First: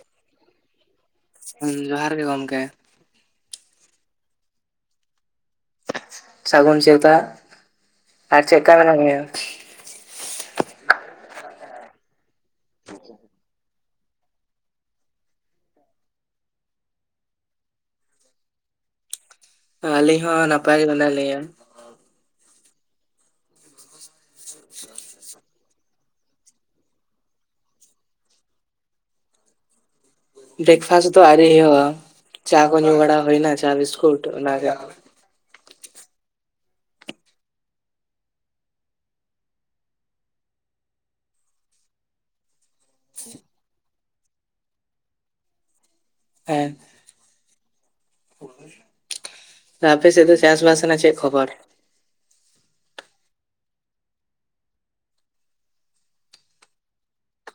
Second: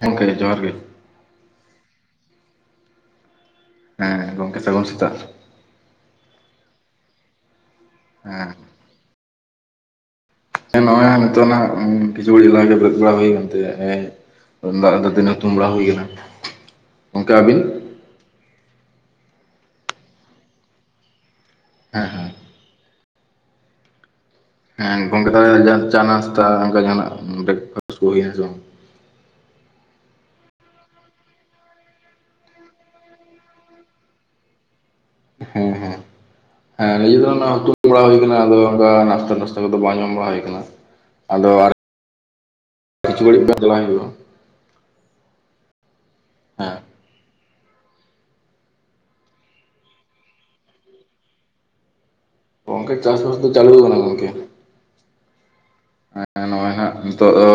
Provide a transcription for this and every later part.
ᱦᱮᱸ ᱜᱚᱢᱠᱮ ᱡᱚᱦᱟᱨ ᱜᱮ। ᱦᱮᱸ ᱡᱚᱦᱟᱨ ᱜᱮ ᱜᱚᱝᱠᱮ। ᱦᱮᱸ ᱜᱚᱝᱠᱮ ᱥᱟᱹᱜᱩᱱ ᱥᱮᱛᱟᱜ, ᱥᱟᱹᱜᱩᱱ ᱥᱮᱛᱟᱜ ᱟᱨ ᱪᱮᱫᱞᱮᱠᱟ ᱢᱮᱱᱟᱜ ᱢᱮᱭᱟ ᱦᱮᱸ ᱱᱚᱜ-ᱚᱭ ᱦᱟᱸᱜ ᱱᱤᱛᱚᱜ ᱦᱟᱸᱜ ᱠᱤᱪᱩ ᱜᱷᱟᱹᱲᱤ ᱞᱟᱦᱟ ᱜᱮ ᱵᱟᱹᱫ ᱵᱟᱲᱟ ᱦᱩᱭᱮᱛᱮ ᱦᱮᱸ ᱩᱱ ᱫᱟᱨᱟ ᱫᱚ ᱫᱟᱹᱛᱟᱹᱱᱤ ᱦᱩᱛᱩᱢ ᱵᱟᱰᱟ ᱦᱩᱭ ᱠᱟᱱᱟ, ᱜᱚᱝᱠᱮ ᱟᱵᱤᱱ ᱟᱹᱞᱤᱧ ᱦᱚᱸ ᱱᱟᱯᱟᱭ ᱜᱮ ᱢᱮᱱᱟᱜ ᱞᱤᱭᱟᱹ ᱦᱮᱸ ᱦᱮᱸ ᱦᱮᱸ ᱜᱚᱝᱠᱮ ᱛᱟᱦᱞᱮ ᱪᱟ ᱱᱟᱥᱛᱟ ᱚᱱᱠᱟ ᱡᱟᱸᱦᱟᱱᱟᱜ ᱵᱨᱮᱠᱯᱷᱟᱥᱴ ᱠᱚ ᱦᱩᱭᱱᱟ ᱥᱮ ᱵᱟᱝ? ᱵᱨᱮᱠᱯᱷᱟᱥᱴ ᱫᱚ ᱟᱣᱨᱤ ᱦᱩᱭᱩᱜ-ᱟ ᱪᱟ ᱠᱚ ᱧᱩ ᱵᱟᱲᱟ ᱦᱩᱭᱱᱟ ᱪᱟ ᱵᱤᱥᱠᱩᱴ ᱚᱱᱟᱜᱮ ᱦᱩᱸ ᱦᱩᱸ ᱦᱮᱸ ᱱᱤᱡᱮ ᱠᱚᱨᱮᱱᱟᱜ ᱦᱩᱛᱩᱢ ᱵᱟᱲᱟ ᱦᱩᱭ ᱠᱟᱱᱟ ᱟᱫᱚ ᱚᱱᱠᱟ ᱱᱟᱥᱛᱟ ᱯᱟᱥᱛᱟ ᱠᱩᱫᱚ ᱵᱟᱝ ᱡᱚᱢ ᱵᱟᱲᱟ ᱦᱩᱭ ᱠᱟᱱᱟ, ᱟᱫᱚ ᱟᱨ ᱠᱷᱤᱪᱩᱲᱤᱜ ᱫᱚ ᱟᱡᱚᱣᱟᱭ ᱦᱩᱭᱩᱜ-ᱟ ᱦᱮᱸ ᱦᱼᱳ-ᱭ ᱾ ᱟᱯᱮᱥᱮᱫ ᱫᱚ ᱪᱟᱥ ᱵᱟᱥ ᱨᱮᱱᱟᱜ ᱪᱮᱫ ᱠᱷᱚᱵᱚᱨ? ᱜᱚᱝᱠᱮ ᱪᱟᱥᱵᱟᱥ ᱫᱚ ᱪᱟᱞᱩᱣ ᱠᱟᱱᱟ ᱜᱚᱝᱠᱮ ᱱᱚᱜ-ᱚᱭ ᱦᱟᱸᱜ ᱱᱤᱛᱚᱜ ᱫᱚ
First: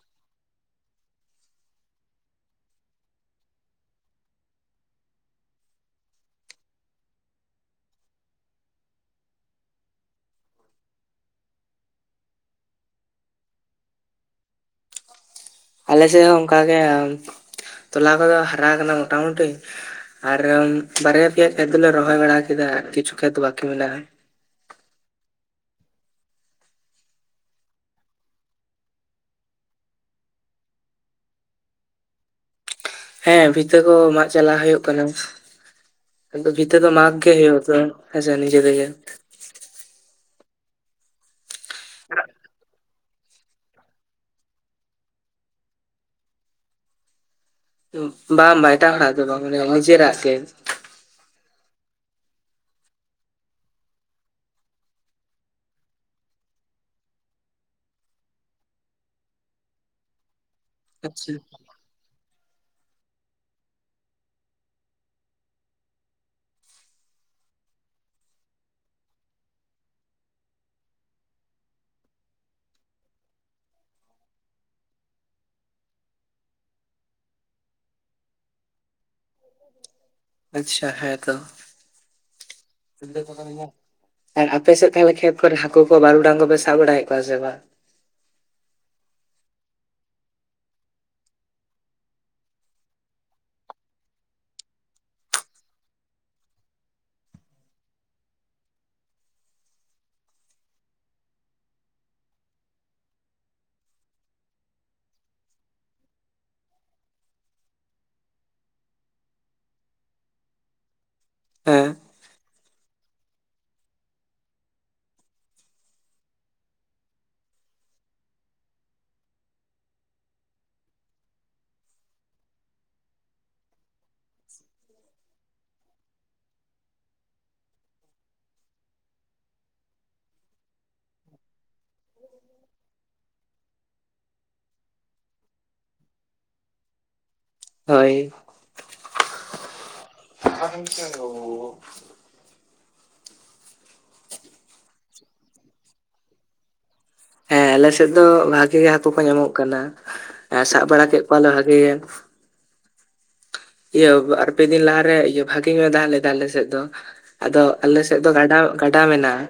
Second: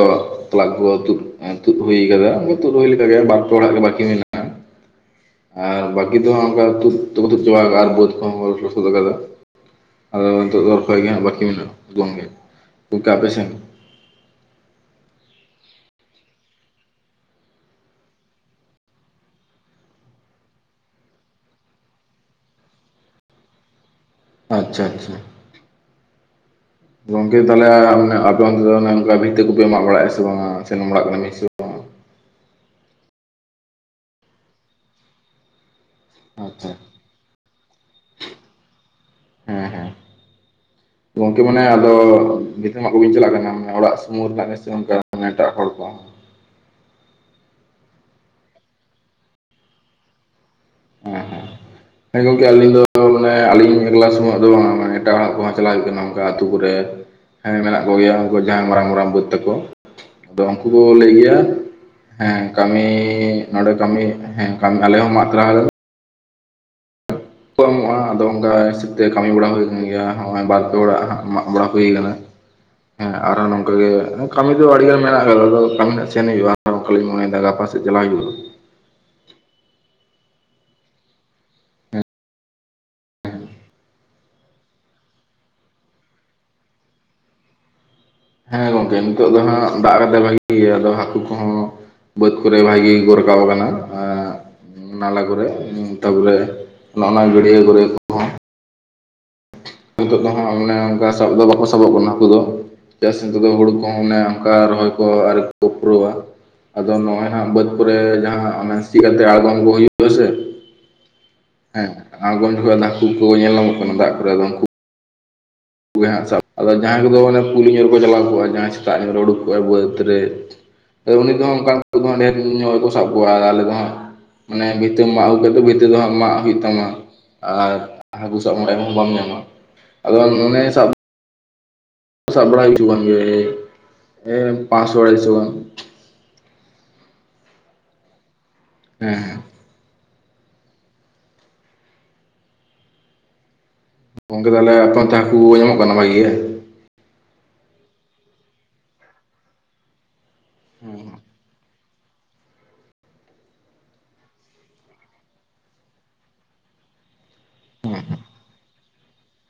ᱛᱚᱞᱟ ᱠᱚ ᱠᱚ ᱛᱩᱫ ᱛᱩᱫ ᱦᱩᱭ ᱟᱠᱟᱫᱟ ᱛᱩᱫ ᱦᱩᱭ ᱞᱮᱠᱟᱜᱮ ᱵᱟᱨ ᱯᱮ ᱦᱚᱲᱟᱜ ᱜᱮ ᱵᱟᱠᱤ ᱢᱮᱱᱟᱜ ᱟᱨ ᱵᱟᱠᱤ ᱫᱚ ᱦᱟᱸᱜ ᱚᱝᱠᱟ ᱛᱩᱫ ᱫᱚ ᱛᱩᱫ ᱪᱟᱵᱟ ᱟᱠᱟ ᱟ ᱟᱨ ᱵᱟᱹᱫ ᱠᱚᱦᱚᱸ ᱠᱚ ᱛᱩᱫ ᱟᱠᱟᱫᱟ ᱟᱫᱚ ᱱᱤᱛᱚᱜ ᱫᱚ ᱨᱚᱦᱚᱭ ᱜᱮ ᱦᱟᱸᱜ ᱵᱟᱠᱤ ᱢᱮᱱᱟᱜ-ᱟ ᱡᱳᱱ ᱜᱮ, ᱜᱚᱝᱠᱮ ᱟᱯᱮ ᱥᱮᱱ ᱦᱚᱸ ᱟᱞᱮ ᱥᱮᱫ ᱦᱚᱸ ᱚᱱᱠᱟᱜᱮ ᱛᱚᱞᱟ ᱠᱚᱫᱚ ᱦᱟᱨᱟ ᱟᱠᱟᱱᱟ ᱢᱩᱴᱟᱢᱩᱴᱤ ᱟᱨ ᱵᱟᱨᱭᱟ ᱯᱮᱭᱟ ᱠᱷᱮᱛ ᱫᱚᱞᱮ ᱨᱚᱦᱚᱭ ᱵᱟᱲᱟ ᱠᱮᱫᱟ ᱠᱤᱪᱷᱩ ᱠᱷᱮᱛ ᱵᱟᱠᱤ ᱢᱮᱱᱟᱜ-ᱟ ᱟᱪᱪᱷᱟ ᱟᱪᱪᱷᱟ ᱜᱚᱝᱠᱮ ᱛᱟᱦᱞᱮ ᱢᱟᱱᱮ ᱟᱯᱮ ᱚᱱᱛᱮ ᱫᱚ ᱚᱱᱮ ᱚᱱᱠᱟ ᱵᱷᱤᱛᱟᱹᱠᱩᱯᱮ ᱢᱟᱜ ᱵᱟᱲᱟᱭᱮᱫ ᱥᱮ ᱵᱟᱝ ᱟ ᱥᱮᱱ ᱵᱟᱲᱟᱜ ᱠᱟᱱᱟ ᱵᱮᱱ ᱥᱮ ᱵᱟᱝᱟ ᱦᱮᱸ ᱵᱷᱤᱛᱟᱹ ᱠᱚ ᱢᱟᱜ ᱪᱟᱞᱟ ᱦᱩᱭᱩᱜ ᱠᱟᱱᱟ ᱟᱫᱚ ᱟᱪᱪᱷᱟ ᱵᱷᱤᱛᱟᱹ ᱫᱚ ᱢᱟᱜᱽ ᱜᱮ ᱦᱩᱭᱩᱜ-ᱟ ᱛᱚ ᱦᱮᱸ ᱥᱮ ᱱᱤᱡᱮ ᱛᱮᱜᱮ ᱦᱮᱸ ᱦᱮᱸ ᱜᱚᱝᱠᱮ ᱢᱟᱱᱮ ᱟᱫᱚ ᱵᱷᱤᱛᱟᱹ ᱢᱟᱜ ᱠᱚ ᱵᱮᱱ ᱪᱟᱞᱟᱜ ᱠᱟᱱᱟ ᱚᱲᱟᱜ ᱥᱩᱢᱩᱝ ᱨᱮᱱᱟᱜ ᱜᱮᱥᱮ ᱚᱱᱠᱟ ᱮᱴᱟᱜ ᱦᱚᱲ ᱠᱚᱦᱚᱸ? ᱵᱟᱝ ᱵᱟᱝ ᱮᱴᱟᱜ ᱦᱚᱲᱟᱜ ᱫᱚ ᱵᱟᱝ ᱢᱟᱱᱮ ᱱᱤᱡᱮᱨᱟᱜ ᱜᱮ ᱦᱮᱸ ᱦᱮᱸ ᱦᱮᱸ ᱜᱚᱝᱠᱮ ᱟᱞᱤᱧ ᱫᱚ ᱢᱟᱱᱮ ᱟᱞᱤᱧ ᱮᱠᱞᱟ ᱥᱚᱢᱚᱭ ᱫᱚ ᱵᱟᱝ ᱢᱟᱱᱮ ᱮᱴᱟᱜ ᱦᱚᱲᱟᱜ ᱠᱩᱦᱚᱸ ᱪᱟᱞᱟᱜ ᱦᱩᱭᱩᱜ ᱠᱟᱱᱟ ᱚᱝᱠᱟ ᱟᱛᱩ ᱠᱚᱨᱮ ᱦᱮᱸ ᱢᱮᱱᱟᱜ ᱠᱚ ᱜᱮᱭᱟ ᱩᱝᱠᱩ ᱡᱟᱦᱟᱸᱭ ᱢᱟᱨᱟᱝ ᱢᱟᱨᱟᱝ ᱵᱟᱹᱫ ᱛᱟᱠᱚ ᱟᱫᱚ ᱩᱱᱠᱩ ᱠᱚ ᱞᱟᱹᱭ ᱜᱮᱭᱟ ᱟᱪᱪᱷᱟ ᱦᱮᱸ ᱠᱟᱢᱤ ᱱᱚᱸᱰᱮ ᱠᱟᱢᱤ ᱦᱮᱸ ᱟᱞᱮ ᱦᱚᱸ [unintelligible] ᱠᱚ ᱮᱢᱚᱜ-ᱟ ᱟᱫᱚ ᱚᱝᱠᱟ ᱦᱤᱥᱟᱹᱵᱽ ᱛᱮ ᱠᱟᱢᱤ ᱵᱟᱲᱟ ᱦᱩᱭ ᱠᱟᱱ ᱜᱮᱭᱟ ᱟᱨ ᱦᱚᱸᱜ-ᱚᱭ ᱵᱟᱨ ᱯᱮ ᱦᱚᱲᱟᱜ ᱢᱟᱜ ᱵᱟᱲᱟ ᱦᱩᱭᱩ ᱠᱟᱱᱟ᱾ ᱦᱮᱸ ᱟᱨᱦᱚ ᱱᱚᱝᱠᱟ ᱜᱮ ᱠᱟᱹᱢᱤ ᱫᱚ ᱟᱹᱰᱤᱜᱟᱱ ᱢᱮᱱᱟᱜ ᱟᱫᱚ ᱠᱟᱹᱢᱤ ᱦᱟᱸᱜ ᱥᱮᱱ ᱦᱩᱭᱩᱜ-ᱟ, ᱚᱝᱠᱟᱞᱤᱧ ᱢᱚᱱᱮᱭᱮᱫᱟ ᱜᱟᱯᱟ ᱥᱮᱡ ᱪᱟᱞᱟᱜ ᱦᱩᱭᱩᱜ-ᱟ ᱟᱪᱪᱷᱟ ᱦᱮᱸ ᱛᱚ [inaudible] ᱟᱨ ᱟᱯᱮᱥᱮᱫ ᱛᱟᱦᱞᱮ ᱠᱷᱮᱛ ᱠᱚᱨᱮ ᱦᱟᱠᱩ ᱠᱚ ᱵᱟᱨᱩᱰᱟᱝ ᱠᱚᱯᱮ ᱥᱟᱵ ᱵᱟᱲᱟᱭᱮᱫ ᱠᱚᱣᱟ ᱥᱮ ᱵᱟᱝ? ᱦᱮᱸ ᱜᱚᱝᱠᱮ ᱱᱤᱛᱚᱜ ᱫᱚ ᱦᱟᱸᱜ ᱫᱟᱜ ᱨᱮᱫᱚ ᱵᱷᱟᱜᱤ ᱜᱮᱭᱟ ᱟᱫᱚ ᱦᱟᱹᱠᱩ ᱠᱚᱦᱚᱸ ᱵᱟᱹᱫᱽ ᱠᱚᱨᱮ ᱵᱷᱟᱜᱤ ᱜᱮᱠᱚ ᱨᱟᱠᱟᱵ ᱟᱠᱟᱱᱟ ᱟᱨ ᱱᱟᱞᱟ ᱠᱚᱨᱮ ᱛᱟᱯᱚᱨᱮ ᱚᱱᱮ-ᱚᱱᱟ ᱜᱟᱹᱰᱭᱟᱹ ᱠᱚᱨᱮ ᱠᱚᱦᱚᱸ ᱱᱤᱛᱚᱜ ᱫᱚ ᱦᱟᱸᱜ ᱢᱟᱱᱮ ᱚᱱᱠᱟ ᱥᱟᱵ ᱫᱚ ᱵᱟᱠᱚ ᱥᱟᱵᱚᱜ ᱠᱟᱱᱟ ᱦᱟᱹᱠᱩ ᱫᱚ᱾ ᱮᱴᱟᱜ ᱥᱮᱱ ᱠᱚᱫᱚ ᱦᱩᱲᱩ ᱠᱚᱦᱚᱸ ᱢᱟᱱᱮ ᱚᱱᱠᱟ ᱨᱚᱦᱚᱭ ᱠᱚ ᱟᱹᱣᱨᱤ ᱠᱚ ᱯᱩᱨᱟᱹᱣᱟ᱾ ᱟᱫᱚ ᱱᱚᱜ-ᱚᱭ ᱦᱟᱸᱜ ᱵᱟᱹᱫ ᱠᱚᱨᱮ ᱡᱟᱦᱟᱸᱱᱟᱜ ᱚᱱᱮ ᱥᱤ ᱠᱟᱛᱮ ᱟᱲᱜᱚᱢ ᱟᱹᱜᱩ ᱦᱩᱭᱩᱜ ᱦᱳᱭ ᱥᱮ ᱦᱮᱸ ᱟᱬᱜᱚᱢ ᱡᱚᱠᱷᱚᱡ ᱦᱟᱹᱠᱩ ᱠᱚ ᱧᱮᱞ ᱧᱟᱢᱚᱜ ᱠᱟᱱᱟ ᱫᱟᱜ ᱠᱚᱨᱮ ᱟᱫᱚ ᱩᱝᱠᱩ, ᱦᱟᱸᱜ ᱥᱟᱵ ᱟᱫᱚ ᱡᱟᱦᱟᱸᱭ ᱠᱚᱫᱚ ᱚᱱᱮ ᱯᱤᱞᱤ ᱦᱟᱸᱜ [unintelligible] ᱥᱟᱵ ᱟᱫᱚ ᱡᱟᱦᱟᱸᱭ ᱠᱚᱫᱚ ᱚᱱᱮ ᱯᱩᱞᱤ ᱧᱮᱞ ᱠᱚ ᱪᱟᱞᱟᱣ ᱠᱚᱜ-ᱟ ᱡᱟᱦᱟᱸᱭ ᱥᱮᱛᱟᱜ ᱧᱚᱜ ᱨᱮ ᱩᱰᱩᱠ ᱠᱚᱜ-ᱟᱭ ᱵᱟᱹᱫ ᱨᱮ ᱩᱱᱤ ᱠᱚᱦᱚᱸ ᱚᱝᱠᱟ ᱫᱚ ᱦᱟᱸᱜ ᱰᱷᱮᱨᱧᱚᱜ‌‌ ᱜᱮᱠᱚ ᱥᱟᱵ ᱠᱚᱣᱟ ᱟᱨ ᱟᱞᱮ ᱫᱚ ᱦᱟᱸᱜ ᱢᱟᱱᱮ ᱵᱷᱤᱛᱟᱹᱢ ᱢᱟᱜ ᱟᱹᱜᱩ ᱠᱟᱛᱮᱫ ᱵᱷᱤᱛᱟᱹ ᱫᱚ ᱦᱟᱸᱜ ᱢᱟᱜ ᱦᱩᱭᱩᱜ ᱛᱟᱢᱟ ᱟᱨ ᱦᱟᱹᱠᱩ ᱥᱟᱵ ᱢᱚᱱᱮᱦᱚ ᱵᱟᱢ ᱧᱟᱢᱟ ᱟᱫᱚ ᱢᱚᱱᱮᱭ ᱥᱟᱵ ᱥᱟᱵ ᱵᱟᱲᱟᱭ ᱦᱩᱭᱩᱜ ᱠᱟᱱ ᱜᱮᱭᱟ ᱦᱮᱸ ᱯᱟᱥᱚ ᱫᱚ ᱟᱲᱟᱭ ᱥᱚ ᱜᱟᱱ ᱦᱳᱭ ᱦᱮᱸᱻ [unintelligible] ᱜᱚᱢᱠᱮ ᱛᱟᱦᱚᱞᱮ ᱟᱯᱮ [unintelligible] ᱠᱚ ᱧᱟᱢᱚᱜ ᱠᱟᱱᱟ ᱵᱷᱟᱜᱮ? ᱦᱮᱸ ᱟᱞᱮ ᱥᱮᱫ ᱫᱚ ᱵᱷᱟᱜᱤ ᱜᱮ ᱦᱟᱹᱠᱩ ᱠᱚ ᱧᱟᱢᱚᱜ ᱠᱟᱱᱟ, ᱥᱟᱵ ᱵᱟᱲᱟ ᱠᱮᱫ ᱠᱚᱣᱟᱞᱮ ᱵᱷᱟᱜᱤ ᱜᱮ᱾ ᱤᱭᱟᱹ ᱵᱟᱨ ᱯᱮ ᱫᱤᱱ ᱞᱟᱦᱟᱨᱮ ᱵᱷᱟᱜᱤ ᱜᱮ ᱫᱟᱜ ᱞᱮᱫᱟᱭ ᱟᱞᱮ ᱥᱮᱫ ᱫᱚ᱾ ᱟᱫᱚ ᱟᱞᱮ ᱥᱮᱫ ᱫᱚ ᱜᱟᱰᱟ, ᱜᱟᱰᱟ ᱢᱮᱱᱟᱜᱼᱟ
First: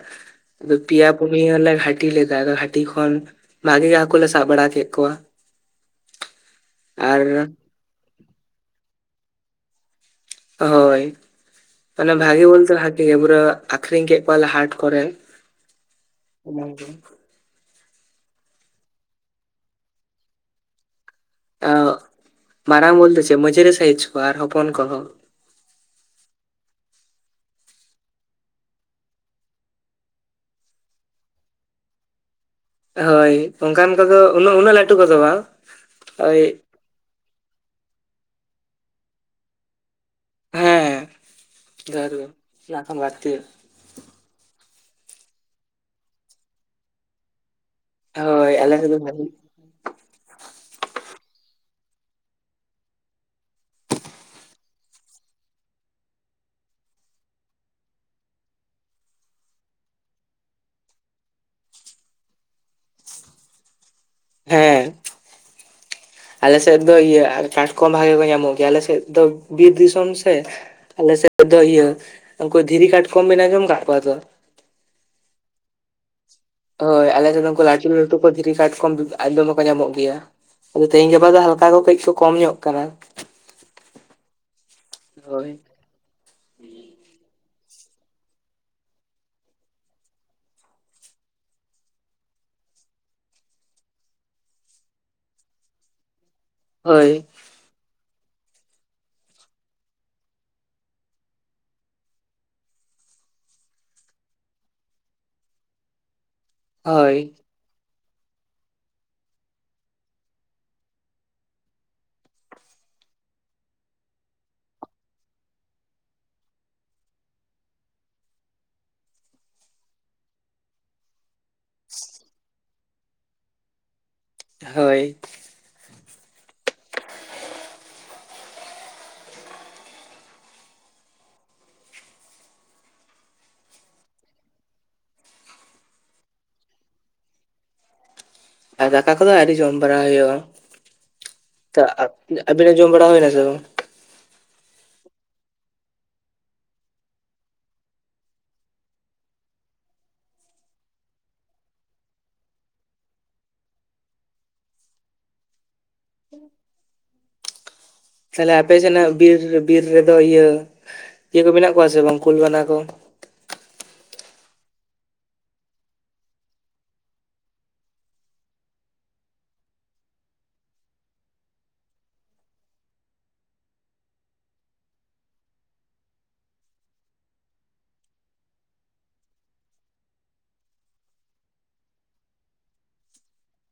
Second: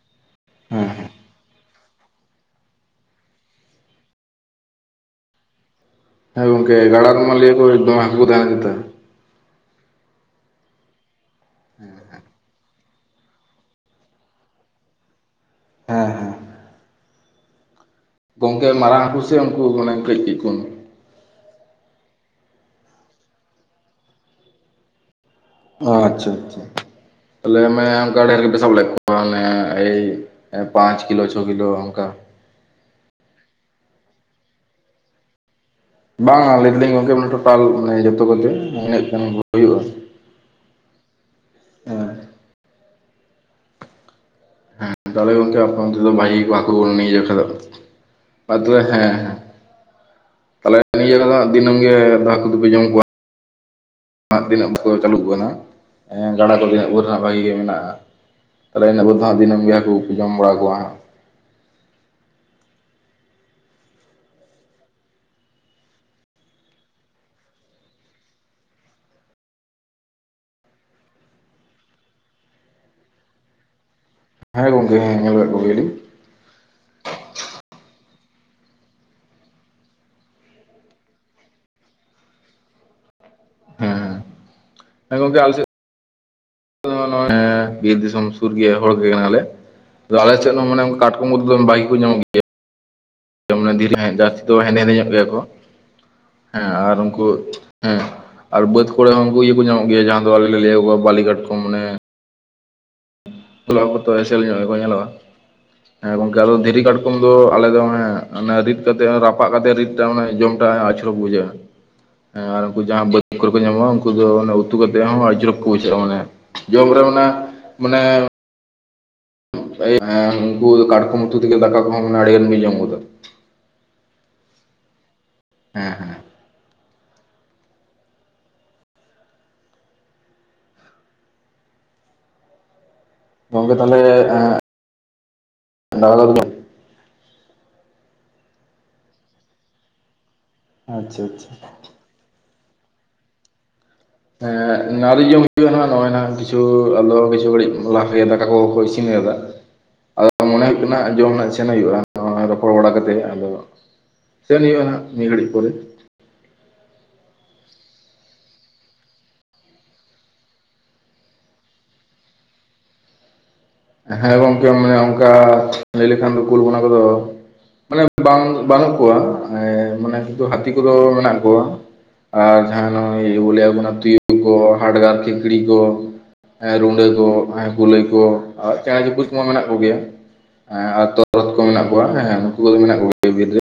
ᱟᱫᱚ ᱦᱮᱸ ᱯᱮᱭᱟ ᱯᱩᱱᱤᱭᱟᱹ ᱞᱮ ᱜᱷᱟᱴ ᱴᱤ ᱞᱮᱫᱟ ᱦᱟᱹᱴᱤ ᱞᱮ ᱫ ᱦᱟᱹᱴᱤ ᱠᱷᱚᱱ ᱵᱷᱟᱜᱤ ᱜᱮ ᱦᱟᱹᱠᱩᱩᱞᱮ ᱥᱟᱵ ᱵᱟᱲᱟ ᱠᱮᱫ ᱠᱚᱣᱟ᱾ ᱦᱮᱸ ᱜᱚᱝᱠᱮ ᱜᱟᱲᱟ ᱟᱨ ᱨᱮᱢᱟ ᱞᱤᱭᱟᱹᱠᱚ ᱫᱚᱢᱮ ᱦᱟᱹᱠᱩ ᱠᱚ ᱛᱟᱸᱦᱮ ᱠᱟᱱ ᱛᱟᱸᱦᱮ᱾ ᱦᱳᱭ, ᱛᱟᱦᱞᱮ ᱵᱷᱟᱜᱤ ᱵᱚᱞᱛᱮ ᱵᱟᱷᱜ ᱤᱭᱟ ᱯᱩᱨᱟᱹ ᱟᱠᱷᱨᱤᱧ ᱠᱮᱫ ᱠᱚᱣᱟ ᱞᱮ ᱦᱟᱴ ᱠᱚᱨᱮ᱾ ᱦᱮᱸ ᱦᱮᱸ᱾ ᱜᱚᱝᱠᱮ ᱢᱟᱨᱟᱝ ᱦᱟᱹᱠᱩ ᱥᱮ ᱩᱱᱠᱩ ᱢᱟᱱᱮ ᱠᱟᱹᱡ ᱠᱟᱹᱡ ᱠᱚ? ᱟᱸᱜ ᱢᱟᱨᱟᱝ ᱵᱚᱞᱛᱮ ᱪᱮᱫ ᱢᱟᱺᱡᱷᱟᱹᱨᱤ ᱥᱟᱭᱤᱡ ᱠᱚ ᱟᱨ ᱦᱚᱯᱚᱱ ᱠᱚᱦᱚᱸ, ᱚ ᱟᱪᱪᱷᱟ ᱟᱪᱪᱷᱟ ᱛᱟᱦᱚᱞᱮ ᱢᱟ ᱟᱰᱤ ᱫᱷᱮᱨ ᱯᱮ ᱥᱟᱵ ᱞᱮᱫ ᱠᱟᱣᱟ ᱢᱟᱱᱮ ᱯᱟᱸᱪ ᱠᱤᱞ ᱪᱷᱚ ᱠᱤᱞ ᱚᱱᱠᱟ, ᱦᱳᱭ ᱚᱱᱠᱟᱱ ᱠᱟᱫᱚ ᱩᱱᱟᱹᱜ ᱩᱱᱟᱹᱜ ᱞᱟᱹᱴᱩ ᱠᱚᱫᱚ ᱵᱟᱝ, ᱵᱟᱝᱟ ᱳᱭ ᱞᱟᱹᱭ ᱫᱟᱞᱤᱧ ᱜᱚᱝᱠᱮ ᱴᱳᱴᱟᱞ ᱢᱟᱱᱮ ᱡᱚᱛᱚ ᱠᱚᱛᱮ ᱤᱱᱟᱜ ᱜᱟᱱ ᱵᱷᱩᱜᱟᱜ ᱦᱩᱭᱩᱜᱼᱟ ᱦᱮᱸ ᱫᱷᱟᱹᱨᱜᱮ ᱦᱚᱞᱟ ᱠᱷᱮᱱ ᱵᱟᱲᱛᱤᱭᱟ᱾ ᱦᱮᱸ ᱛᱟᱦᱚᱞᱮ ᱜᱚᱢᱚᱝᱠᱮ ᱟᱯ ᱫᱚ ᱵᱷᱟᱭ ᱠᱚᱠᱩ ᱜ ᱡᱠᱷᱷᱟ ᱫᱚ᱾ ᱦᱳᱭ ᱢᱟ ᱟᱞᱮ ᱛᱚᱵᱮ ᱥᱮᱫ ᱫᱚ ᱦᱮᱸ ᱵᱷᱟᱹᱜᱤ ᱦᱮᱸ᱾ ᱛᱟᱦᱚᱞᱮ ᱱᱤᱭᱟᱹ ᱫᱤᱱᱟᱹᱢ ᱜᱮ ᱫᱟᱜ ᱠᱚᱫᱚᱯᱮ ᱡᱚᱢ ᱠᱚᱣᱟ᱾ ᱟᱢᱟᱜ ᱛᱤᱱᱟᱹᱜ [unintelligible] ᱪᱟᱹᱞᱩᱜ ᱠᱟᱱᱟ ᱜᱟᱰᱟ ᱠᱚ ᱛᱤᱱᱟᱹᱜ ᱵᱷᱳᱨ ᱨᱮᱱᱟᱜ ᱵᱷᱟᱜᱤ ᱜᱮ ᱢᱮᱱᱟᱜᱼᱟ ᱛᱟᱦᱚᱞᱮᱱᱟᱹᱵ ᱫᱚᱟ ᱫᱤᱱᱟᱢ ᱜᱮ ᱦᱟᱹᱠᱩ ᱠᱚᱯᱮ ᱡᱚᱢ ᱵᱟᱲᱟ ᱠᱚᱣᱟ ᱦᱟᱸᱜ᱾ ᱦᱮᱸ᱾ [inaudible] ᱟᱞᱮ ᱥᱮᱫ ᱫᱚ ᱤᱭᱟᱹ ᱠᱟᱴᱠᱚᱢ ᱵᱷᱟᱜᱮ ᱠᱚ ᱧᱟᱢᱚᱜ ᱜᱮᱭᱟ, ᱟᱞᱮ ᱥᱮᱫ ᱫᱚ ᱵᱤᱨ ᱫᱤᱥᱚᱢ ᱥᱮ ᱟᱞᱮ ᱥᱮᱫ ᱫᱚ ᱤᱭᱟᱹ ᱩᱱᱠᱩ ᱫᱷᱤᱨᱤ ᱠᱟᱴᱠᱢ ᱵᱤᱱ ᱟᱡᱚᱢ ᱟᱠᱟᱫ ᱠᱚᱣᱟ ᱛᱚ? ᱦᱮᱸ ᱜᱚᱢᱠᱮ ᱦᱮᱸ ᱧᱮᱞ ᱠᱟᱫ ᱠᱚᱜᱮᱭᱟᱞᱤᱧ᱾ ᱦᱳᱭ ᱟᱞᱮ ᱥᱮᱫ ᱩᱱᱠᱩ ᱞᱟᱹᱴᱩ ᱞᱟᱹᱴᱩ ᱠᱚ ᱫᱷᱤᱨᱤ ᱠᱟᱴ ᱠᱚᱚᱢ ᱟᱫᱚᱢ ᱠᱚ ᱧᱟᱢᱚᱜ ᱜᱮᱭᱟ᱾ ᱟᱫᱚ ᱛᱮᱦᱤᱧ ᱜᱟᱯᱟ ᱫᱚ ᱦᱟᱞᱠᱟ ᱠᱚ ᱠᱟᱹᱡ ᱠᱚ ᱠᱚᱢ ᱧᱚᱜ ᱠᱟᱱᱟ᱾ ᱦᱮᱸ, ᱦᱮᱸ ᱜᱚᱢᱠᱮ ᱦᱳᱭ ᱟᱞᱮ ᱥᱮᱫ ᱟᱞᱮ ᱱᱚᱜᱼᱚᱭ ᱵᱤᱨ ᱫᱤᱥᱚᱢ ᱥᱩᱨ ᱜᱮ ᱦᱚᱲ ᱜᱮ ᱠᱟᱱᱟᱞᱮ᱾ ᱟᱫᱚ ᱟᱞᱮ ᱥᱮᱫ ᱦᱚᱸ ᱢᱟᱱᱮ ᱠᱟᱴᱠᱚᱢᱚᱫᱚᱛ ᱫᱚ ᱵᱷᱟᱜᱤ ᱠᱚ ᱧᱟᱢᱚᱜ ᱜᱮᱭᱟ᱾ ᱫᱷᱤᱨ ᱡᱟᱹᱥᱛᱤ ᱫᱚ ᱦᱮᱸᱫᱮ ᱦᱮᱸᱫᱮ ᱧᱚᱜ ᱜᱮᱭᱟ ᱠᱚ, ᱦᱮᱸ ᱟᱨ ᱦᱳᱭ ᱩᱱᱠᱩ ᱦᱮᱸ ᱟᱨ ᱵᱟᱹᱫᱽ ᱠᱚᱨᱮ ᱦᱚᱸ ᱩᱱᱠᱩ ᱤᱭᱟᱹ ᱠᱚ ᱧᱟᱢᱚᱜ ᱜᱮᱭᱟ, ᱡᱟᱦᱟᱸ ᱫᱚ ᱟᱞᱮ ᱞᱮ ᱞᱟᱹᱭᱟᱣᱟ ᱵᱟᱞᱤᱜᱷᱟᱴ ᱠᱚ ᱢᱟᱱᱮ [unintelligible] ᱮᱥᱮᱞ ᱧᱚᱜ ᱜᱮᱠᱚ ᱧᱮᱞᱚᱜᱼᱟ ᱦᱮᱸ ᱜᱚᱝᱠᱮ ᱟᱫᱚ ᱫᱷᱤᱨᱤ ᱠᱟᱴᱠᱚᱢ ᱦᱳᱭ ᱫᱚ ᱟᱞᱮᱫ ᱫᱚ ᱚᱱᱮ ᱨᱤᱫ ᱠᱟᱛᱮ, ᱨᱟᱯᱟᱜ ᱠᱟᱛᱮ, ᱨᱤᱫᱴᱟᱜ ᱮ ᱡᱚᱢᱴᱟᱜ ᱟᱪᱩᱨᱚᱠ ᱵᱩᱡᱷᱟᱜ-ᱟ᱾ ᱦᱮᱸ ᱟᱨ ᱩᱱᱠᱩ ᱡᱟᱦᱟᱸ ᱵᱟᱹᱫ ᱠᱚᱨᱮ ᱠᱚ ᱧᱟᱢᱚᱜᱼᱟ ᱩᱱᱠᱩ ᱫᱚ ᱩᱛᱩ ᱠᱚ ᱦᱚᱸ ᱟᱹᱰᱤ ᱪᱚᱨᱚᱠ ᱠᱚ ᱵᱡᱷᱟᱹᱜᱼᱟ ᱢᱟᱱᱮ᱾ [unintelligible] ᱢᱟᱱᱮ [unintelligible] ᱩᱱᱠᱩ ᱠᱟᱴᱠᱚᱢ ᱩᱛᱩ ᱛᱮ ᱦᱚᱸ ᱫᱟᱠᱟ ᱠᱚᱦᱚᱸ ᱟᱰᱤᱜᱟᱱ ᱵᱤᱱ ᱡᱚᱢ ᱜᱚᱫᱟ᱾ ᱦᱳᱭ᱾ ᱦᱮᱸ, ᱦᱮᱸ᱾ ᱜᱚᱢᱠᱮ ᱛᱟᱦᱚᱞᱮ ᱮᱸ [unintelligible] ᱟᱨ ᱫᱟᱠᱟ ᱠᱚᱫᱚ ᱟᱹᱰᱤ ᱡᱚᱢ ᱵᱟᱲᱟ ᱦᱩᱭᱩᱜᱼᱟ᱾ ᱟᱪᱪᱷᱟ ᱟᱪᱪᱷᱟ ᱟᱵᱤᱱᱟᱜ ᱡᱚᱢ ᱵᱟᱲᱟ ᱦᱩᱭᱱᱟ ᱥᱮ ᱵᱟᱝ? ᱦᱮᱸ ᱚᱱᱟᱤ ᱡᱚᱢ ᱦᱩᱭᱩᱜᱼᱟ ᱦᱚᱸ ᱱᱚᱜᱼᱚᱭ ᱱᱟ ᱠᱤᱪᱷᱩ ᱟᱫᱚ ᱠᱤᱪᱷᱩ ᱜᱷᱟᱹᱲᱤᱡ ᱞᱟᱦᱭᱟ ᱫᱟᱠᱟ ᱠᱚᱠᱚ ᱤᱥᱤᱱ ᱠᱟᱫᱟ᱾ ᱟᱫᱚ ᱢᱚᱱᱮ ᱦᱩᱭᱩᱜ ᱠᱟᱱᱟ ᱡᱚᱢ ᱨᱮᱱᱟᱜ ᱥᱮᱱ ᱦᱩᱭᱩᱜᱼᱟ, ᱨᱚᱯᱚᱲ ᱵᱟᱲᱟ ᱠᱟᱛᱮᱜ ᱟᱫᱚ ᱥᱮᱱ ᱦᱩᱭᱩᱜᱼᱟ ᱦᱟᱸᱜ ᱱᱤᱭᱟᱹ ᱜᱷᱟᱹᱲᱤᱡ ᱯᱚᱨᱮ ᱛᱟᱦᱚᱞᱮ ᱟᱯᱮ ᱥᱮᱱᱟᱜ ᱵᱤᱨ ᱵᱤᱨ ᱨᱮᱫᱚ ᱤᱭᱟᱹ ᱤᱭᱟᱹ ᱠᱚ ᱢᱮᱱᱟᱜ ᱠᱚᱣᱟ ᱥᱮ ᱵᱟᱝ ᱠᱩᱞ ᱵᱟᱱᱟ ᱠᱚ? ᱦᱮᱸ ᱜᱚᱝᱠᱮ ᱢᱟᱱᱮ ᱚᱱᱠᱟ ᱞᱟᱹᱭ ᱞᱮᱠᱷᱟᱱ ᱫᱚ ᱠᱩᱞ ᱵᱟᱱᱟ ᱠᱚᱫᱚ ᱢᱟᱱᱮ ᱵᱟᱝ ᱵᱟᱹᱱᱩᱜ ᱠᱚᱣᱟ, ᱢᱟᱱᱮ ᱦᱟᱹᱛᱤ ᱠᱚᱫᱚ ᱢᱮᱱᱟᱜ ᱠᱚᱣᱟ᱾ ᱟᱨ ᱡᱟᱦᱟᱸ ᱱᱚᱜᱼᱚᱭ ᱵᱚᱞᱮ ᱟᱵᱚᱱᱟᱜ ᱛᱩᱭᱩ ᱠᱚ, ᱦᱟᱴᱜᱟᱨ ᱠᱷᱤᱠᱲᱤ ᱠᱚ, ᱮᱸᱻ ᱨᱩᱸᱰᱟ. ᱠᱚ ᱟᱨ ᱠᱩᱞᱟᱹᱭ ᱠᱚ ᱟᱨ ᱪᱮᱸᱬᱮ ᱪᱤᱯᱩᱫ ᱠᱚᱢᱟ ᱢᱮᱱᱟᱜ ᱠᱚᱜᱮᱭᱟ, ᱦᱮᱸ ᱟᱨ ᱛᱚᱨᱦᱚᱫ ᱠᱚ ᱢᱮᱱᱟᱜ ᱠᱚᱣᱟ, ᱦᱮᱸ ᱱᱩᱠᱩ ᱠᱚᱫᱚ ᱢᱮᱱᱟᱜ ᱠᱚᱜᱮᱭᱟ ᱵᱤᱨ ᱨᱮ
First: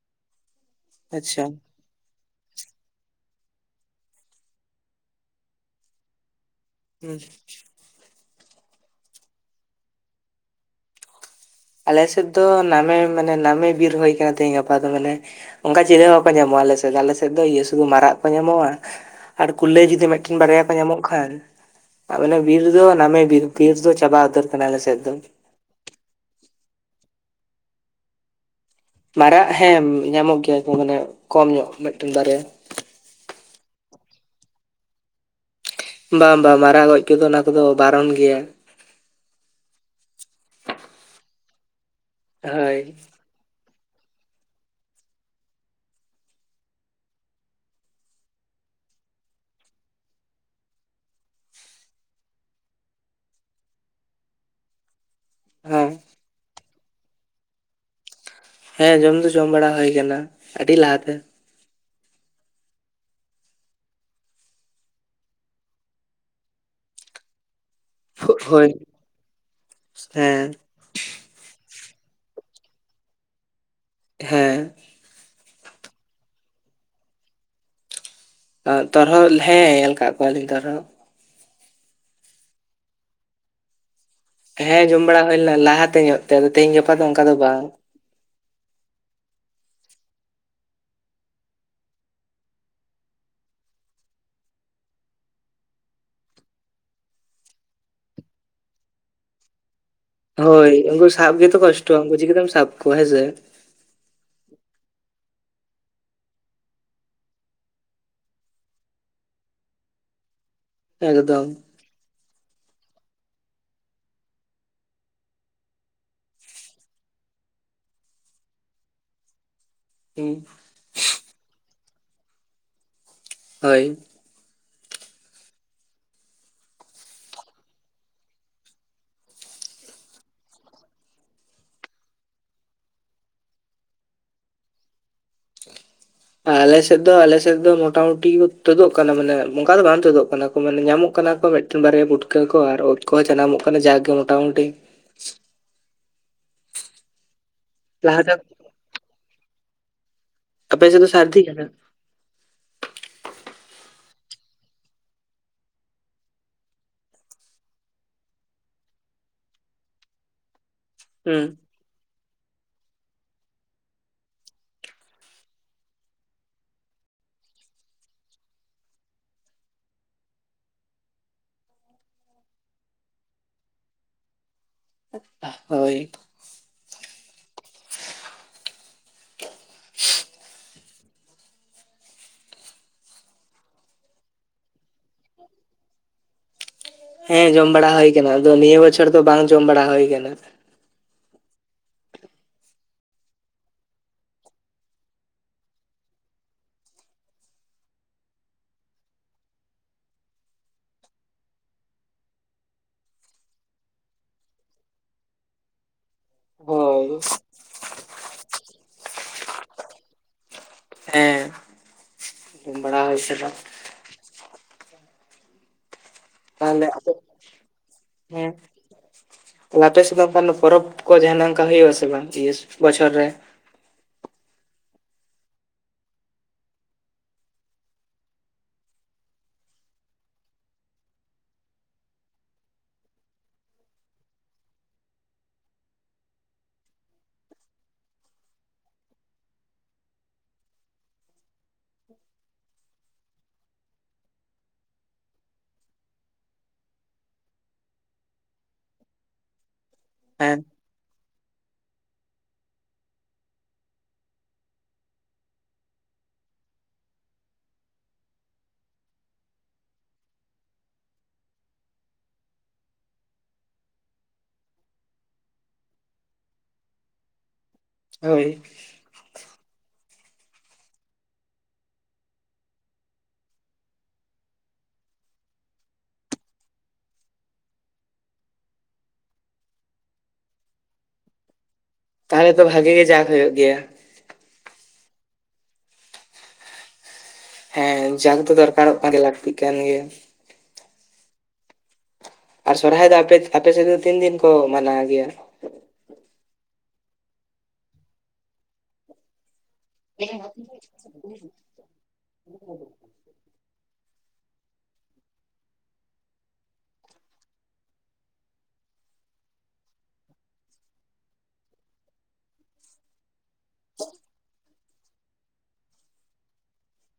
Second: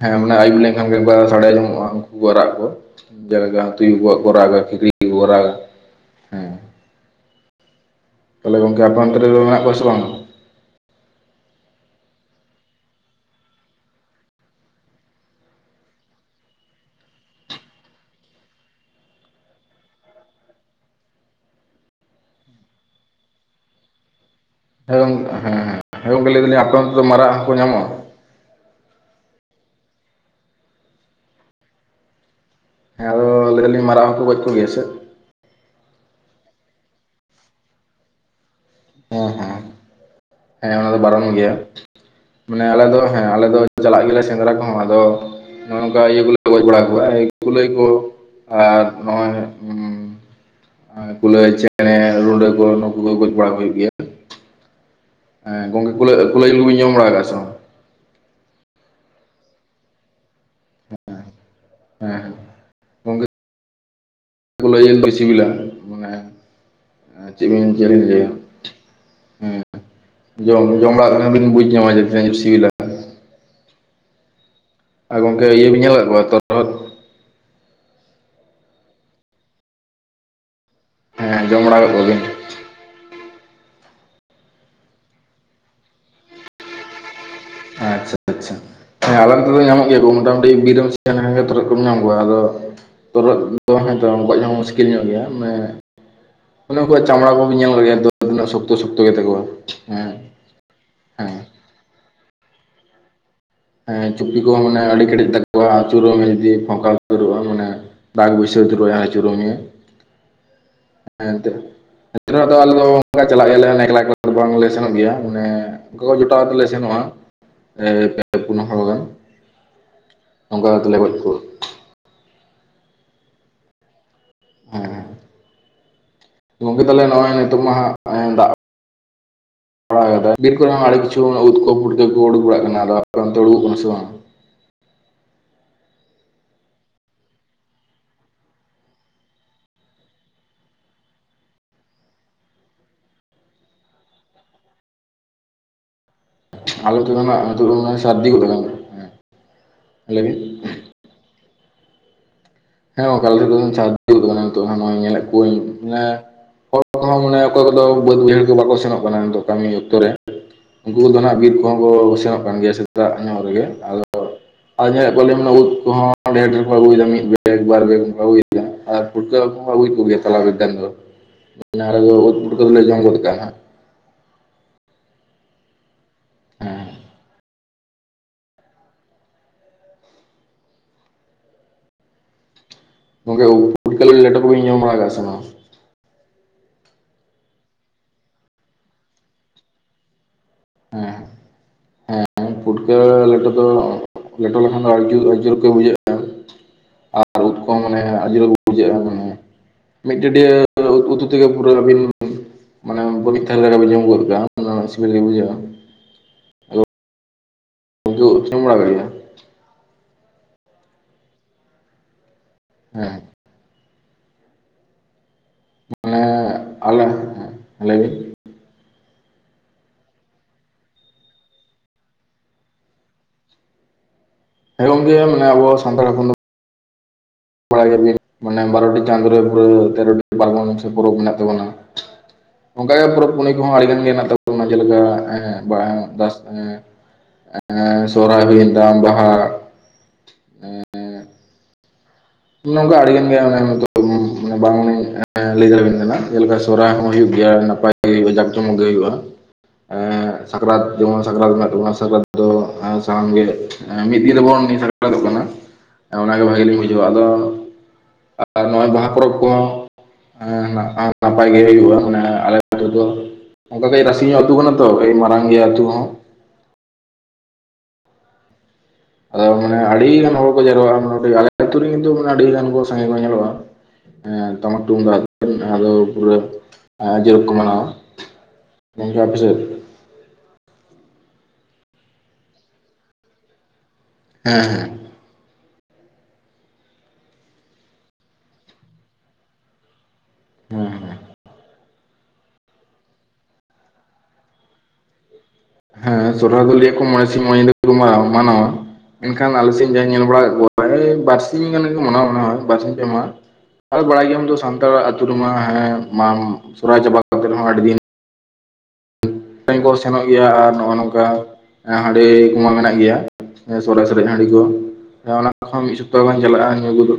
ᱦᱮᱸ ᱢᱟᱱᱮ ᱟᱭᱩᱵ ᱞᱮᱱᱠᱷᱟᱱ ᱜᱮ ᱵᱟ ᱟᱪᱪᱷᱟ ᱥᱟᱲᱟᱭ ᱟᱡᱚᱢᱚᱜᱼᱟ ᱢᱟᱨᱟᱜ ᱠᱚ, ᱡᱟᱭᱜᱟ ᱛᱩᱭᱩ ᱠᱚᱣᱟᱜ ᱠᱚ ᱨᱟᱜᱟ, ᱠᱷᱤᱠᱲᱤ ᱠᱚ ᱨᱟᱜᱟ ᱦᱮᱸ [unintelligible] ᱛᱟᱦᱚᱞᱮ ᱜᱚᱢᱠᱮ ᱟᱯᱮ ᱚᱱᱛᱮ ᱨᱮ ᱫᱚ ᱢᱮᱱᱟᱜ ᱠᱚᱣᱟ ᱥᱮ ᱵᱟᱝ? ᱟᱞᱮ ᱥᱮᱫ ᱫᱚ ᱱᱟᱢᱮ ᱢᱟᱱᱮ ᱱᱟᱢᱮ ᱵᱤᱨ ᱦᱩᱭ ᱠᱟᱱᱟ ᱛᱮᱦᱤᱧ ᱜᱟᱯᱟ ᱫᱚ ᱢᱟᱱᱮ ᱚᱱᱠᱟ ᱪᱤᱞᱤ ᱦᱚᱸᱠᱚ ᱧᱟᱢᱚᱜᱼᱟ᱾ ᱟᱞᱮ ᱥᱮᱫ ᱫᱚ ᱟᱞᱮ ᱥᱮᱫ ᱫᱚ ᱤᱭᱟᱹ ᱥᱩᱫᱷᱩ ᱢᱟᱨᱟᱜ ᱠᱚ ᱧᱟᱢᱚᱜᱼᱟ᱾ ᱟᱨ ᱠᱩᱞᱟᱹᱭ ᱡᱩᱫᱤ ᱢᱤᱫᱴᱮᱱ ᱵᱟᱨᱭᱟ ᱠᱚ ᱧᱟᱢᱚᱜ ᱠᱷᱟᱱ ᱟᱵᱮᱱᱮ ᱵᱤᱨ ᱫᱚ ᱱᱟᱢᱮ ᱵᱤᱨ ᱵᱤᱨ ᱫᱚ ᱪᱟᱵᱟ ᱩᱛᱟᱹᱨ ᱠᱟᱱᱟ ᱟᱞᱮ ᱦᱮᱸ ᱥᱮᱫ ᱫᱚ ᱜᱚᱝᱠᱮ, ᱦᱮᱸ ᱜᱚᱝᱠᱮ ᱞᱟᱹᱭ ᱫᱟᱹᱞᱤᱧ ᱟᱯᱮ ᱚᱱᱛᱮ ᱫᱚ ᱢᱟᱨᱟᱜ ᱦᱚᱸᱠᱚ ᱧᱟᱢᱚᱜᱼᱟ ᱢᱟᱨᱟᱜ ᱦᱮᱸ, ᱧᱟᱢᱚᱜ ᱜᱮᱭᱟ ᱠᱚ ᱾ᱢᱟᱱᱮ ᱠᱚᱢ ᱧᱚᱜ ᱢᱤᱫᱴᱮᱱ ᱵᱟᱨᱭᱟ ᱦᱮᱸ ᱟᱫᱚ ᱞᱟᱹᱭ ᱟᱹᱞᱤᱧ ᱢᱟᱨᱟᱜ ᱦᱚᱸᱠᱚ ᱜᱚᱡᱽ ᱠᱚᱜᱮᱭᱟ ᱥᱮ ᱵᱟᱝ ᱵᱟᱝ ᱢᱟᱨᱟᱜ ᱜᱚᱡ ᱠᱚᱫᱚ ᱚᱱᱟ ᱠᱚᱫᱚ ᱵᱟᱨᱚᱱ ᱜᱮᱭᱟ᱾ ᱦᱮᱸ ᱦᱮᱸ ᱦᱮᱸ ᱚᱱᱟ ᱫᱚ ᱵᱟᱨᱚᱱ ᱜᱮᱭᱟ ᱢᱟᱱᱮ ᱟᱞᱮ ᱦᱳᱭ ᱫᱚ ᱟᱞᱮ ᱫᱚ ᱪᱟᱞᱟᱜ ᱜᱮᱞᱮ ᱥᱮᱸᱫᱽᱨᱟ ᱠᱚᱦᱚᱸ ᱟᱫᱚ ᱱᱚᱜᱼ ᱱᱚᱝᱠᱟ ᱤᱭᱟᱹ ᱠᱚᱞᱮ ᱜᱚᱡ ᱵᱟᱲᱟ ᱠᱚᱣᱟ ᱜᱩᱞᱟᱹᱭ ᱠᱚ ᱟᱨ ᱱᱚᱜᱼᱚᱭ ᱟ ᱠᱩᱞᱟᱹᱭ ᱪᱮᱸᱬᱮ ᱨᱩᱰᱟᱹ ᱠᱚ ᱱᱩᱠᱩ ᱠᱚ ᱜᱚᱡᱽ ᱵᱟᱲᱟ ᱦᱳᱭᱳᱜ ᱜᱮᱭᱟ᱾ ᱦᱮᱸ ᱜᱚᱝᱠᱮ ᱠᱩᱞᱟᱹᱭ, ᱠᱩᱞᱟᱹᱭ ᱡᱤᱞ ᱡᱚᱢ ᱵᱟᱲᱟ ᱟᱜ ᱥᱮ ᱵᱟᱝ? ᱦᱮᱸ ᱡᱚᱢ ᱫᱚ ᱡᱚᱢ ᱵᱟᱲᱟ ᱦᱩᱭ ᱟᱠᱟᱱᱟ᱾ ᱟᱹᱰᱤ ᱞᱟᱦᱟᱛᱮ ᱦᱮᱸ ᱜᱚᱝᱠᱮ ᱠᱩᱞᱟᱹᱭ ᱡᱤᱞ ᱜᱮ ᱥᱤᱵᱤᱞᱟ ᱢᱟᱱᱮ ᱪᱮᱫ ᱵᱤᱱ ᱞᱟᱹᱭᱟ ᱦᱳᱭ ᱦᱮᱸ ᱦᱮᱸ ᱡᱚᱢ ᱧᱩ ᱡᱚᱢ ᱵᱟᱲᱟᱜ ᱠᱟᱱ ᱵᱤᱱ ᱵᱩᱡᱽ ᱧᱟᱢᱟ ᱡᱮ ᱛᱤᱱᱟᱹᱜ [inaudible] ᱥᱤᱵᱤᱞᱟ᱾ ᱦᱮᱸ ᱟᱨ ᱜᱚᱝᱠᱮ ᱤᱭᱟᱹᱵᱮᱱ ᱧᱮᱞ ᱟᱠᱟᱫ ᱠᱚᱣᱟ ᱛᱚᱨᱦᱚᱫ ᱛᱚᱨᱦᱚᱫ ᱦᱮᱸ ᱧᱮᱞ ᱟᱠᱟᱫ ᱠᱚᱣᱟᱞᱤᱧ ᱛᱚᱨᱦᱚᱜ ᱦᱮᱸ, ᱡᱚᱢ ᱵᱟᱲᱟ [inaudible] ᱦᱮᱸ ᱡᱚᱢ ᱵᱟᱲᱟ ᱦᱩᱭ ᱞᱮᱱᱟ, ᱞᱟᱦᱟᱛᱮ ᱧᱚᱜ ᱛᱮ ᱟᱫᱚ ᱛᱮᱦᱤᱧ ᱜᱟᱯᱟ ᱫᱚ ᱚᱱᱠᱟ ᱫᱚ ᱵᱟᱝ ᱟᱪᱪᱷᱟ ᱟᱪᱪᱷᱟ ᱦᱮᱸ ᱟᱞᱮ ᱚᱱᱛᱮ ᱫᱚ ᱧᱟᱢᱚᱜ ᱜᱮᱭᱟ ᱠᱚ, ᱢᱚᱴᱟᱢᱩᱴᱤ ᱵᱤᱨ ᱨᱮ ᱥᱮᱱ ᱞᱮᱠᱷᱟᱱ ᱜᱮ ᱛᱚᱨᱦᱚᱫ ᱮᱢ ᱧᱟᱢ ᱠᱚᱣᱟ ᱟᱫᱚ ᱛᱚᱨᱦᱚᱫ ᱜᱚᱡᱽ ᱦᱚᱸ ᱢᱩᱥᱠᱤᱞ ᱧᱚᱜ ᱜᱮᱭᱟ ᱢᱟᱱᱮ ᱚᱱᱮ ᱩᱱᱠᱩ ᱪᱟᱢᱲᱟ ᱠᱚ ᱧᱮᱞ ᱜᱮᱭᱟᱛ ᱛᱤᱱᱟᱹᱜ ᱥᱚᱠᱛᱚ ᱥᱚᱠᱛᱚ ᱜᱮᱛᱟ ᱠᱚᱣᱟ᱾ ᱦᱮᱸ ᱦᱳᱭ ᱩᱱᱠᱩ ᱦᱮᱸ ᱥᱟᱵ ᱜᱮᱛᱚ ᱠᱚᱥᱴᱚᱭᱟ᱾ ᱩᱱᱠᱩ ᱪᱤᱠᱟᱹᱛᱮᱢ ᱥᱟᱵ ᱠᱚᱣᱟ ᱦᱮᱸᱥᱮ ᱦᱮᱸ ᱪᱩᱯᱤ ᱠᱚᱦᱚᱸ ᱢᱟᱱᱮ ᱟᱹᱰᱤ ᱠᱮᱴᱮᱡ ᱛᱟᱠᱚᱣᱟ ᱟᱹᱪᱩᱨᱚᱜ ᱡᱩᱫᱤ ᱯᱷᱟᱠᱟ ᱩᱛᱟᱹᱨᱚᱜᱼᱟ ᱢᱟᱱᱮ ᱵᱟᱜ ᱵᱤᱥᱚᱭ ᱛᱮ ᱠᱚ ᱟᱹᱪᱩᱨᱚᱜ ᱢᱮ᱾ᱦᱮᱸ ᱮᱠᱫᱚᱢ ᱮᱱᱛᱮ ᱫᱚ ᱟᱞᱮ ᱫᱚ ᱚᱱᱠᱟ ᱪᱟᱞᱟᱜ ᱜᱮᱭᱟ ᱞᱮ ᱮᱠᱞᱟ ᱮᱠᱞᱟ ᱫᱚ ᱵᱟᱝᱞᱮ ᱥᱮᱱᱚᱜ ᱜᱮᱭᱟ ᱢᱟᱱᱮ ᱜᱚᱜ ᱡᱚᱴᱟᱣ ᱠᱟᱛᱮᱞᱮ ᱥᱮᱱᱚᱜᱼᱟ᱾ ᱯᱮ ᱯᱩᱱ ᱦᱚᱲ ᱜᱟᱱ [unintelligible] ᱚᱱᱠᱟ ᱛᱮᱞᱮ ᱜᱚᱡ ᱠᱚ ᱦᱳᱭ ᱦᱮᱸ ᱜᱚᱝᱠᱮ ᱛᱟᱦᱚᱞᱮ ᱱᱚᱜᱼᱚᱭ ᱱᱤᱛᱚᱜ ᱢᱟ ᱦᱟᱸᱜ ᱫᱟᱜ ᱵᱤᱨ ᱠᱚᱨᱮ ᱦᱚᱸ ᱟᱹᱰᱤ ᱠᱤᱪᱷᱩ ᱩᱫ ᱠᱚ ᱯᱩᱴᱠᱟᱹ ᱠᱚ ᱩᱰᱩᱠ ᱵᱟᱲᱟᱜ ᱠᱟᱱᱟ ᱾ᱟᱫᱚ ᱟᱯᱮ ᱚᱱᱛᱮ ᱩᱰᱩᱠᱚᱜ ᱠᱟᱱᱟ ᱥᱮ ᱵᱟᱝ? ᱟᱞᱮ ᱥᱮᱫ ᱫᱚ, ᱟᱞᱮ ᱥᱮᱫ ᱫᱚ ᱢᱚᱴᱟ ᱢᱩᱴᱤ ᱛᱩᱫᱚᱜ ᱠᱟᱱᱟ, ᱢᱟᱱᱮ ᱚᱱᱠᱟ ᱫᱚ ᱵᱟᱝ ᱛᱩᱫᱚᱜ ᱠᱟᱱᱟ, ᱢᱟᱱᱮ ᱧᱟᱢᱚᱜ ᱠᱟᱱᱟ ᱠᱚ ᱢᱤᱫᱴᱟᱝ ᱵᱟᱨᱭᱟ ᱯᱩᱴᱠᱟᱹ ᱠᱚ ᱟᱨ ᱳᱫ ᱠᱚᱦᱚᱸ ᱡᱟᱱᱟᱢᱚᱜ ᱡᱟᱠᱜᱮ ᱢᱚᱴᱟᱢᱩᱴᱤ ᱟᱞᱮ ᱱᱚᱛᱮ ᱱᱟᱜ ᱱᱤᱛᱚᱜ ᱱᱚᱜ-ᱚᱭ ᱥᱟᱨᱫᱤ ᱞᱟᱦᱟᱛᱮ ᱜᱚᱫ ᱠᱟᱱᱟ ᱦᱮᱸ ᱞᱟᱹᱭ ᱵᱤᱱ ᱟᱯᱮ ᱥᱮᱱ ᱫᱚ ᱥᱟᱨᱫᱤ ᱠᱟᱱᱟ? ᱦᱮᱸ ᱜᱚᱝᱠᱮ ᱟᱞᱮ ᱪᱟᱬᱚ ᱠᱟᱱᱟ ᱛᱚ ᱧᱮᱯ ᱮᱫ ᱠᱚᱣᱟᱸᱧ ᱦᱚᱲ ᱠᱚᱦᱚᱸ ᱢᱟᱱᱮ ᱚᱠᱚᱭ ᱠᱚᱫᱚ ᱵᱟᱹᱫᱽ ᱵᱟᱹᱭᱦᱟᱹᱲ ᱠᱚ ᱵᱟᱠᱚ ᱥᱮᱱᱚᱜ ᱠᱟᱱᱟ ᱱᱤᱛᱚᱜ ᱠᱟᱹᱢᱤ ᱚᱠᱛᱚ ᱨᱮ ᱾ ᱩᱱᱠᱩ ᱫᱚ ᱱᱟᱜ ᱦᱩᱸ ᱵᱤᱨ ᱠᱚᱦᱚᱸ ᱠᱚ ᱥᱮᱱᱚᱜ ᱠᱟᱱ ᱜᱮᱭᱟ ᱥᱮᱛᱟᱜ ᱧᱚᱜ ᱨᱮᱜᱮ ᱟᱫᱚ ᱟᱨ ᱧᱮᱞᱮᱫ ᱠᱚᱣᱟ ᱩᱫ ᱠᱚᱦᱚᱸ ᱰᱷᱮᱨ ᱰᱷᱮᱨ ᱠᱚ ᱟᱹᱜᱩᱭ ᱫᱟ ᱢᱤᱫ ᱵᱮᱜᱽ᱾ ᱢᱤᱫ ᱵᱟᱨ ᱫᱤᱱ ᱦᱩᱭᱱᱟ ᱟᱨ ᱯᱩᱴᱠᱟᱹ ᱠᱚᱦᱚᱸ ᱠᱚ ᱟᱹᱜᱩᱭᱮᱫ ᱜᱮᱭᱟ ᱛᱟᱞᱟ ᱵᱮᱜᱽ ᱜᱟᱱ ᱫᱚ᱾ ᱡᱟᱦᱟᱸ ᱨᱮᱫᱚ ᱩᱫ ᱯᱩᱴᱠᱟᱹ ᱞᱮ ᱡᱚᱢ ᱜᱚᱫ ᱠᱟᱜᱼᱟ ᱦᱟᱸᱜ᱾ ᱦᱳᱭ ᱾ ᱦᱮᱸ ᱾ [inaudible] ᱜᱚᱝᱠᱮ ᱩᱫ ᱯᱩᱴᱠᱟᱹ ᱞᱮᱴᱳ ᱠᱚᱵᱮᱱ ᱡᱚᱢ ᱵᱟᱲᱟ ᱠᱟᱜ ᱥᱮ ᱵᱟᱝ? ᱦᱮᱸ ᱡᱚᱢ ᱵᱟᱲᱟ ᱦᱩᱭ ᱠᱟᱱᱟ ᱟᱫᱚ ᱱᱤᱭᱟᱹ ᱵᱚᱪᱷᱚᱨ ᱫᱚ ᱵᱟᱝ ᱡᱚᱢ ᱵᱟᱲᱟ ᱦᱩᱭᱩ ᱠᱟᱱᱟ᱾ ᱦᱮᱸ ᱾ ᱦᱮᱸ ᱯᱷᱩᱴᱠᱟᱹ ᱞᱮᱴᱚ ᱫᱚ ᱞᱮᱴᱚ ᱞᱮᱠᱷᱟᱱ ᱫᱚ ᱟᱹᱰᱤ ᱡᱳᱛ ᱟᱹᱰᱤ ᱡᱳᱛ ᱜᱮ ᱵᱩᱡᱷᱟᱹᱜᱼᱟ ᱾ ᱩᱫ ᱠᱚ ᱢᱟᱱᱮ ᱟᱹᱰᱤ ᱡᱩᱛ ᱵᱩᱡᱟᱹᱜᱼᱟ ᱢᱟᱱᱮ ᱢᱤᱫ ᱴᱟᱹᱴᱭᱟᱹ ᱩᱛᱩ ᱛᱮ ᱜᱮ ᱯᱩᱨᱟᱹ ᱟᱹᱵᱤᱱ ᱢᱟᱱᱮ ᱯᱚᱨᱤᱠᱷᱟ ᱠᱚᱨᱮ ᱞᱮ ᱡᱚᱢ ᱜᱚᱫ ᱜᱮᱭᱟ, ᱟᱫᱚ ᱥᱤᱵᱤᱞ ᱜᱮ ᱵᱩᱡᱷᱟᱹᱜᱼᱟ ᱾ ᱟᱹᱲᱤᱥ ᱩᱛᱩ ᱤᱥᱤᱱ ᱵᱟᱲᱟ ᱦᱩᱭᱮᱱᱟ ᱦᱮᱸ᱾ ᱡᱚᱢ ᱵᱟᱲᱟ ᱦᱩᱭ ᱦᱮᱸ ᱥᱮ ᱵᱟᱝ ᱢᱟᱱᱮ ᱛᱟᱦᱚᱞᱮ ᱟᱞᱮ ᱟᱯᱮ ᱟᱞᱮ ᱦᱮᱸ ᱾ ᱛᱟᱦᱚᱞᱮ ᱟᱯᱮ ᱥᱮᱫ ᱚᱱᱠᱟᱱ ᱯᱚᱨᱚᱵᱽ ᱠᱚ ᱡᱟᱦᱟᱸ ᱚᱝᱠᱟ ᱦᱩᱭᱩᱜᱼᱟ ᱥᱮ ᱵᱟᱝ ᱤᱭᱟᱹᱥ ᱵᱚᱪᱷᱚᱨ ᱨᱮ ᱦᱮᱸ ᱜᱚᱝᱠᱮ ᱢᱟᱱᱮ ᱟᱵᱚ ᱥᱟᱱᱛᱟᱲ ᱦᱚᱯᱚᱱ ᱫᱚ ᱯᱟᱦᱤᱞ ᱜᱮ ᱢᱟᱱᱮ ᱵᱟᱨᱚᱴᱤ ᱪᱟᱸᱫᱳ ᱨᱮ ᱯᱩᱨᱟᱹ ᱛᱮᱨᱚᱴᱤ ᱯᱟᱨᱵᱚᱱ ᱥᱮ ᱯᱚᱨᱚᱵ ᱢᱮᱱᱟᱜ ᱛᱟᱵᱚᱱᱟ ᱾ ᱚᱱᱠᱟ ᱜᱮ ᱯᱚᱨᱚᱵᱽ ᱯᱩᱱᱟᱹᱭ ᱠᱚᱦᱚᱸ ᱟᱹᱰᱤ ᱜᱟᱱ ᱜᱮ ᱢᱮᱱᱟᱜ ᱛᱟᱵᱚᱱᱟ ᱡᱮ ᱞᱮᱠᱟ ᱦᱮᱸ ᱵᱟᱝ ᱦᱮᱸ ᱥᱚᱦᱚᱨᱟᱭ ᱦᱩᱭᱮᱱ ᱛᱟᱭᱚᱢ ᱵᱟᱦᱟ ᱾ ᱱᱝᱠᱟ ᱟᱹᱰᱤ ᱜᱟᱱ ᱜᱮ ᱢᱟᱱᱮ ᱫᱚᱦᱚ ᱟᱜᱩ ᱵᱟᱝ ᱞᱟᱹᱭ ᱫᱟᱲᱮ ᱟᱵᱮᱱ ᱠᱟᱱᱟ ᱡᱮ ᱞᱮᱠᱟ ᱥᱚᱦᱚᱨᱟᱭ ᱦᱚᱸ ᱦᱩᱭᱩᱜ ᱜᱮᱭᱟ ᱱᱟᱯᱟᱭ ᱜᱮ ᱦᱩᱭᱩᱜᱼᱟ ᱡᱟᱠ ᱡᱚᱢᱚᱠ ᱜᱮ ᱦᱩᱭᱩᱜᱼᱟ ᱾ ᱮᱸᱜ ᱦᱮᱸ ᱥᱟᱠᱨᱟᱛ ᱡᱮᱢᱚᱱ ᱥᱟᱠᱨᱟᱛ ᱢᱮᱱᱟᱜ ᱛᱟᱵᱚᱱᱟ ᱥᱟᱠᱨᱟᱛ ᱫᱚ ᱥᱟᱱᱟᱢ ᱜᱮ ᱢᱤᱫ ᱜᱮ ᱛᱟᱵᱚᱱ ᱢᱤᱫ ᱥᱟᱠᱨᱟᱛ ᱠᱟᱱᱟ ᱾ ᱚᱱᱟ ᱜᱮ ᱵᱷᱟᱜᱤ ᱞᱤᱧ ᱵᱩᱡᱷᱟᱹᱣᱟ ᱟᱫᱚ ᱟᱨ ᱱᱚᱣᱟ ᱵᱟᱦᱟ ᱯᱚᱨᱚᱵᱽ ᱠᱚᱦᱚᱸ ᱦᱮᱸ ᱱᱟᱯᱟᱭ ᱜᱮ ᱦᱩᱭᱩᱜᱼᱟ ᱢᱟᱱᱮ ᱟᱞᱮ ᱟᱛᱩ ᱫᱚ ᱚᱝᱠᱟ ᱠᱟᱹᱡᱽ ᱨᱟᱹᱥᱤ ᱧᱚᱜ ᱟᱹᱛᱩ ᱠᱟᱱᱟ ᱛᱚ ᱠᱟᱹᱡᱽ ᱢᱟᱨᱟᱝ ᱜᱮᱭᱟ ᱟᱹᱛᱩ ᱦᱚᱸ ᱾ ᱦᱳᱭ ᱾ ᱟᱫᱚ ᱢᱟᱱᱮ ᱟᱹᱰᱤ ᱜᱟᱱ ᱦᱚᱲ ᱠᱚ ᱡᱟᱨᱣᱟᱜ-ᱟ ᱟᱞᱮ ᱟᱹᱛᱩ ᱨᱮ ᱠᱤᱱᱛᱩ ᱢᱟᱱᱮ ᱟᱹᱰᱤ ᱜᱟᱱ ᱠᱚ ᱥᱟᱸᱜᱮ ᱠᱚ ᱧᱮᱞᱚᱜᱼᱟ ᱾ ᱦᱮᱸᱴᱟᱢᱟᱠ ᱛᱩᱢᱫᱟ ᱟᱫᱚ ᱯᱩᱨᱟᱹ ᱡᱳᱨ ᱠᱚ ᱢᱟᱱᱟᱣᱟ᱾ ᱜᱚᱢᱠᱮ ᱟᱯᱮ ᱥᱮᱫ ᱛᱟᱦᱚᱞᱮ ᱛᱚ ᱵᱷᱟᱜᱮ ᱜᱮ ᱡᱟᱸᱠ ᱦᱩᱭᱩᱜ ᱜᱮᱭᱟ ᱾ ᱦᱮᱸ ᱦᱮᱸ᱾ ᱦᱮᱸ ᱡᱟᱸᱠ ᱫᱚ ᱫᱚᱨᱠᱟᱨᱚᱜ ᱠᱟᱱ ᱜᱮ ᱞᱟᱹᱠᱛᱤᱜ ᱠᱟᱱ ᱜᱮ ᱾ ᱦᱩᱸ ᱦᱩᱸ ᱟᱨ ᱥᱚᱨᱦᱟᱭ ᱫᱚ ᱟᱯᱮ ᱥᱮᱫ ᱫᱚ ᱛᱤᱱ ᱫᱤᱱ ᱠᱚ ᱢᱟᱱᱟᱣ ᱜᱮᱭᱟ? ᱦᱮᱸ ᱥᱚᱦᱚᱨᱟᱭ ᱫᱚ ᱞᱤᱭᱟᱹ ᱠᱚ ᱢᱚᱬᱮᱸ ᱥᱤᱝ ᱢᱚᱬᱮᱸ ᱧᱤᱫᱟᱹ ᱠᱚ ᱢᱟᱱᱟᱣᱟ ᱾ ᱢᱮᱱ ᱠᱷᱟᱱ ᱟᱞᱮ ᱥᱮᱫ ᱡᱟᱦᱟᱸᱭ ᱧᱮᱞ ᱵᱟᱲᱟ ᱠᱟᱫ ᱠᱚᱣᱟ ᱵᱟᱨᱥᱤᱧ ᱜᱟᱱ ᱜᱮ ᱠᱚ ᱢᱟᱱᱟᱣᱟ ᱵᱟᱨ ᱥᱤᱧ ᱯᱮ ᱢᱟᱦᱟ ᱾ ᱟᱫᱚ ᱵᱟᱲᱟᱭᱜᱮᱭᱟᱢ ᱫᱚ ᱥᱟᱱᱛᱟᱲᱟ ᱟᱹᱛᱩ ᱨᱮᱢᱟ ᱦᱮᱸ ᱢᱟ ᱥᱚᱨᱚᱦᱟᱭ ᱪᱟᱵᱟ ᱠᱟᱛᱮ ᱦᱚᱸ ᱟᱹᱰᱤ ᱫᱤᱱ ᱦᱮᱸ ᱠᱚ ᱥᱮᱱᱚᱜ ᱜᱮᱭᱟ ᱟᱨ ᱱᱚᱜᱼᱚ ᱱᱚᱝᱠᱟ ᱦᱟᱺᱰᱤ ᱠᱚᱢᱟ ᱢᱮᱱᱟᱜ ᱜᱮᱭᱟ᱾ ᱦᱮᱸ ᱥᱚᱨᱟ ᱥᱚᱨᱤ ᱦᱟᱺᱰᱤ ᱠᱚ ᱚᱱᱟ ᱠᱚᱦᱚᱸ ᱢᱤᱫ ᱥᱚᱯᱛᱟᱦᱚ ᱜᱟᱱ ᱪᱟᱞᱟᱜᱼᱟ ᱧᱩ ᱠᱚᱫᱚ,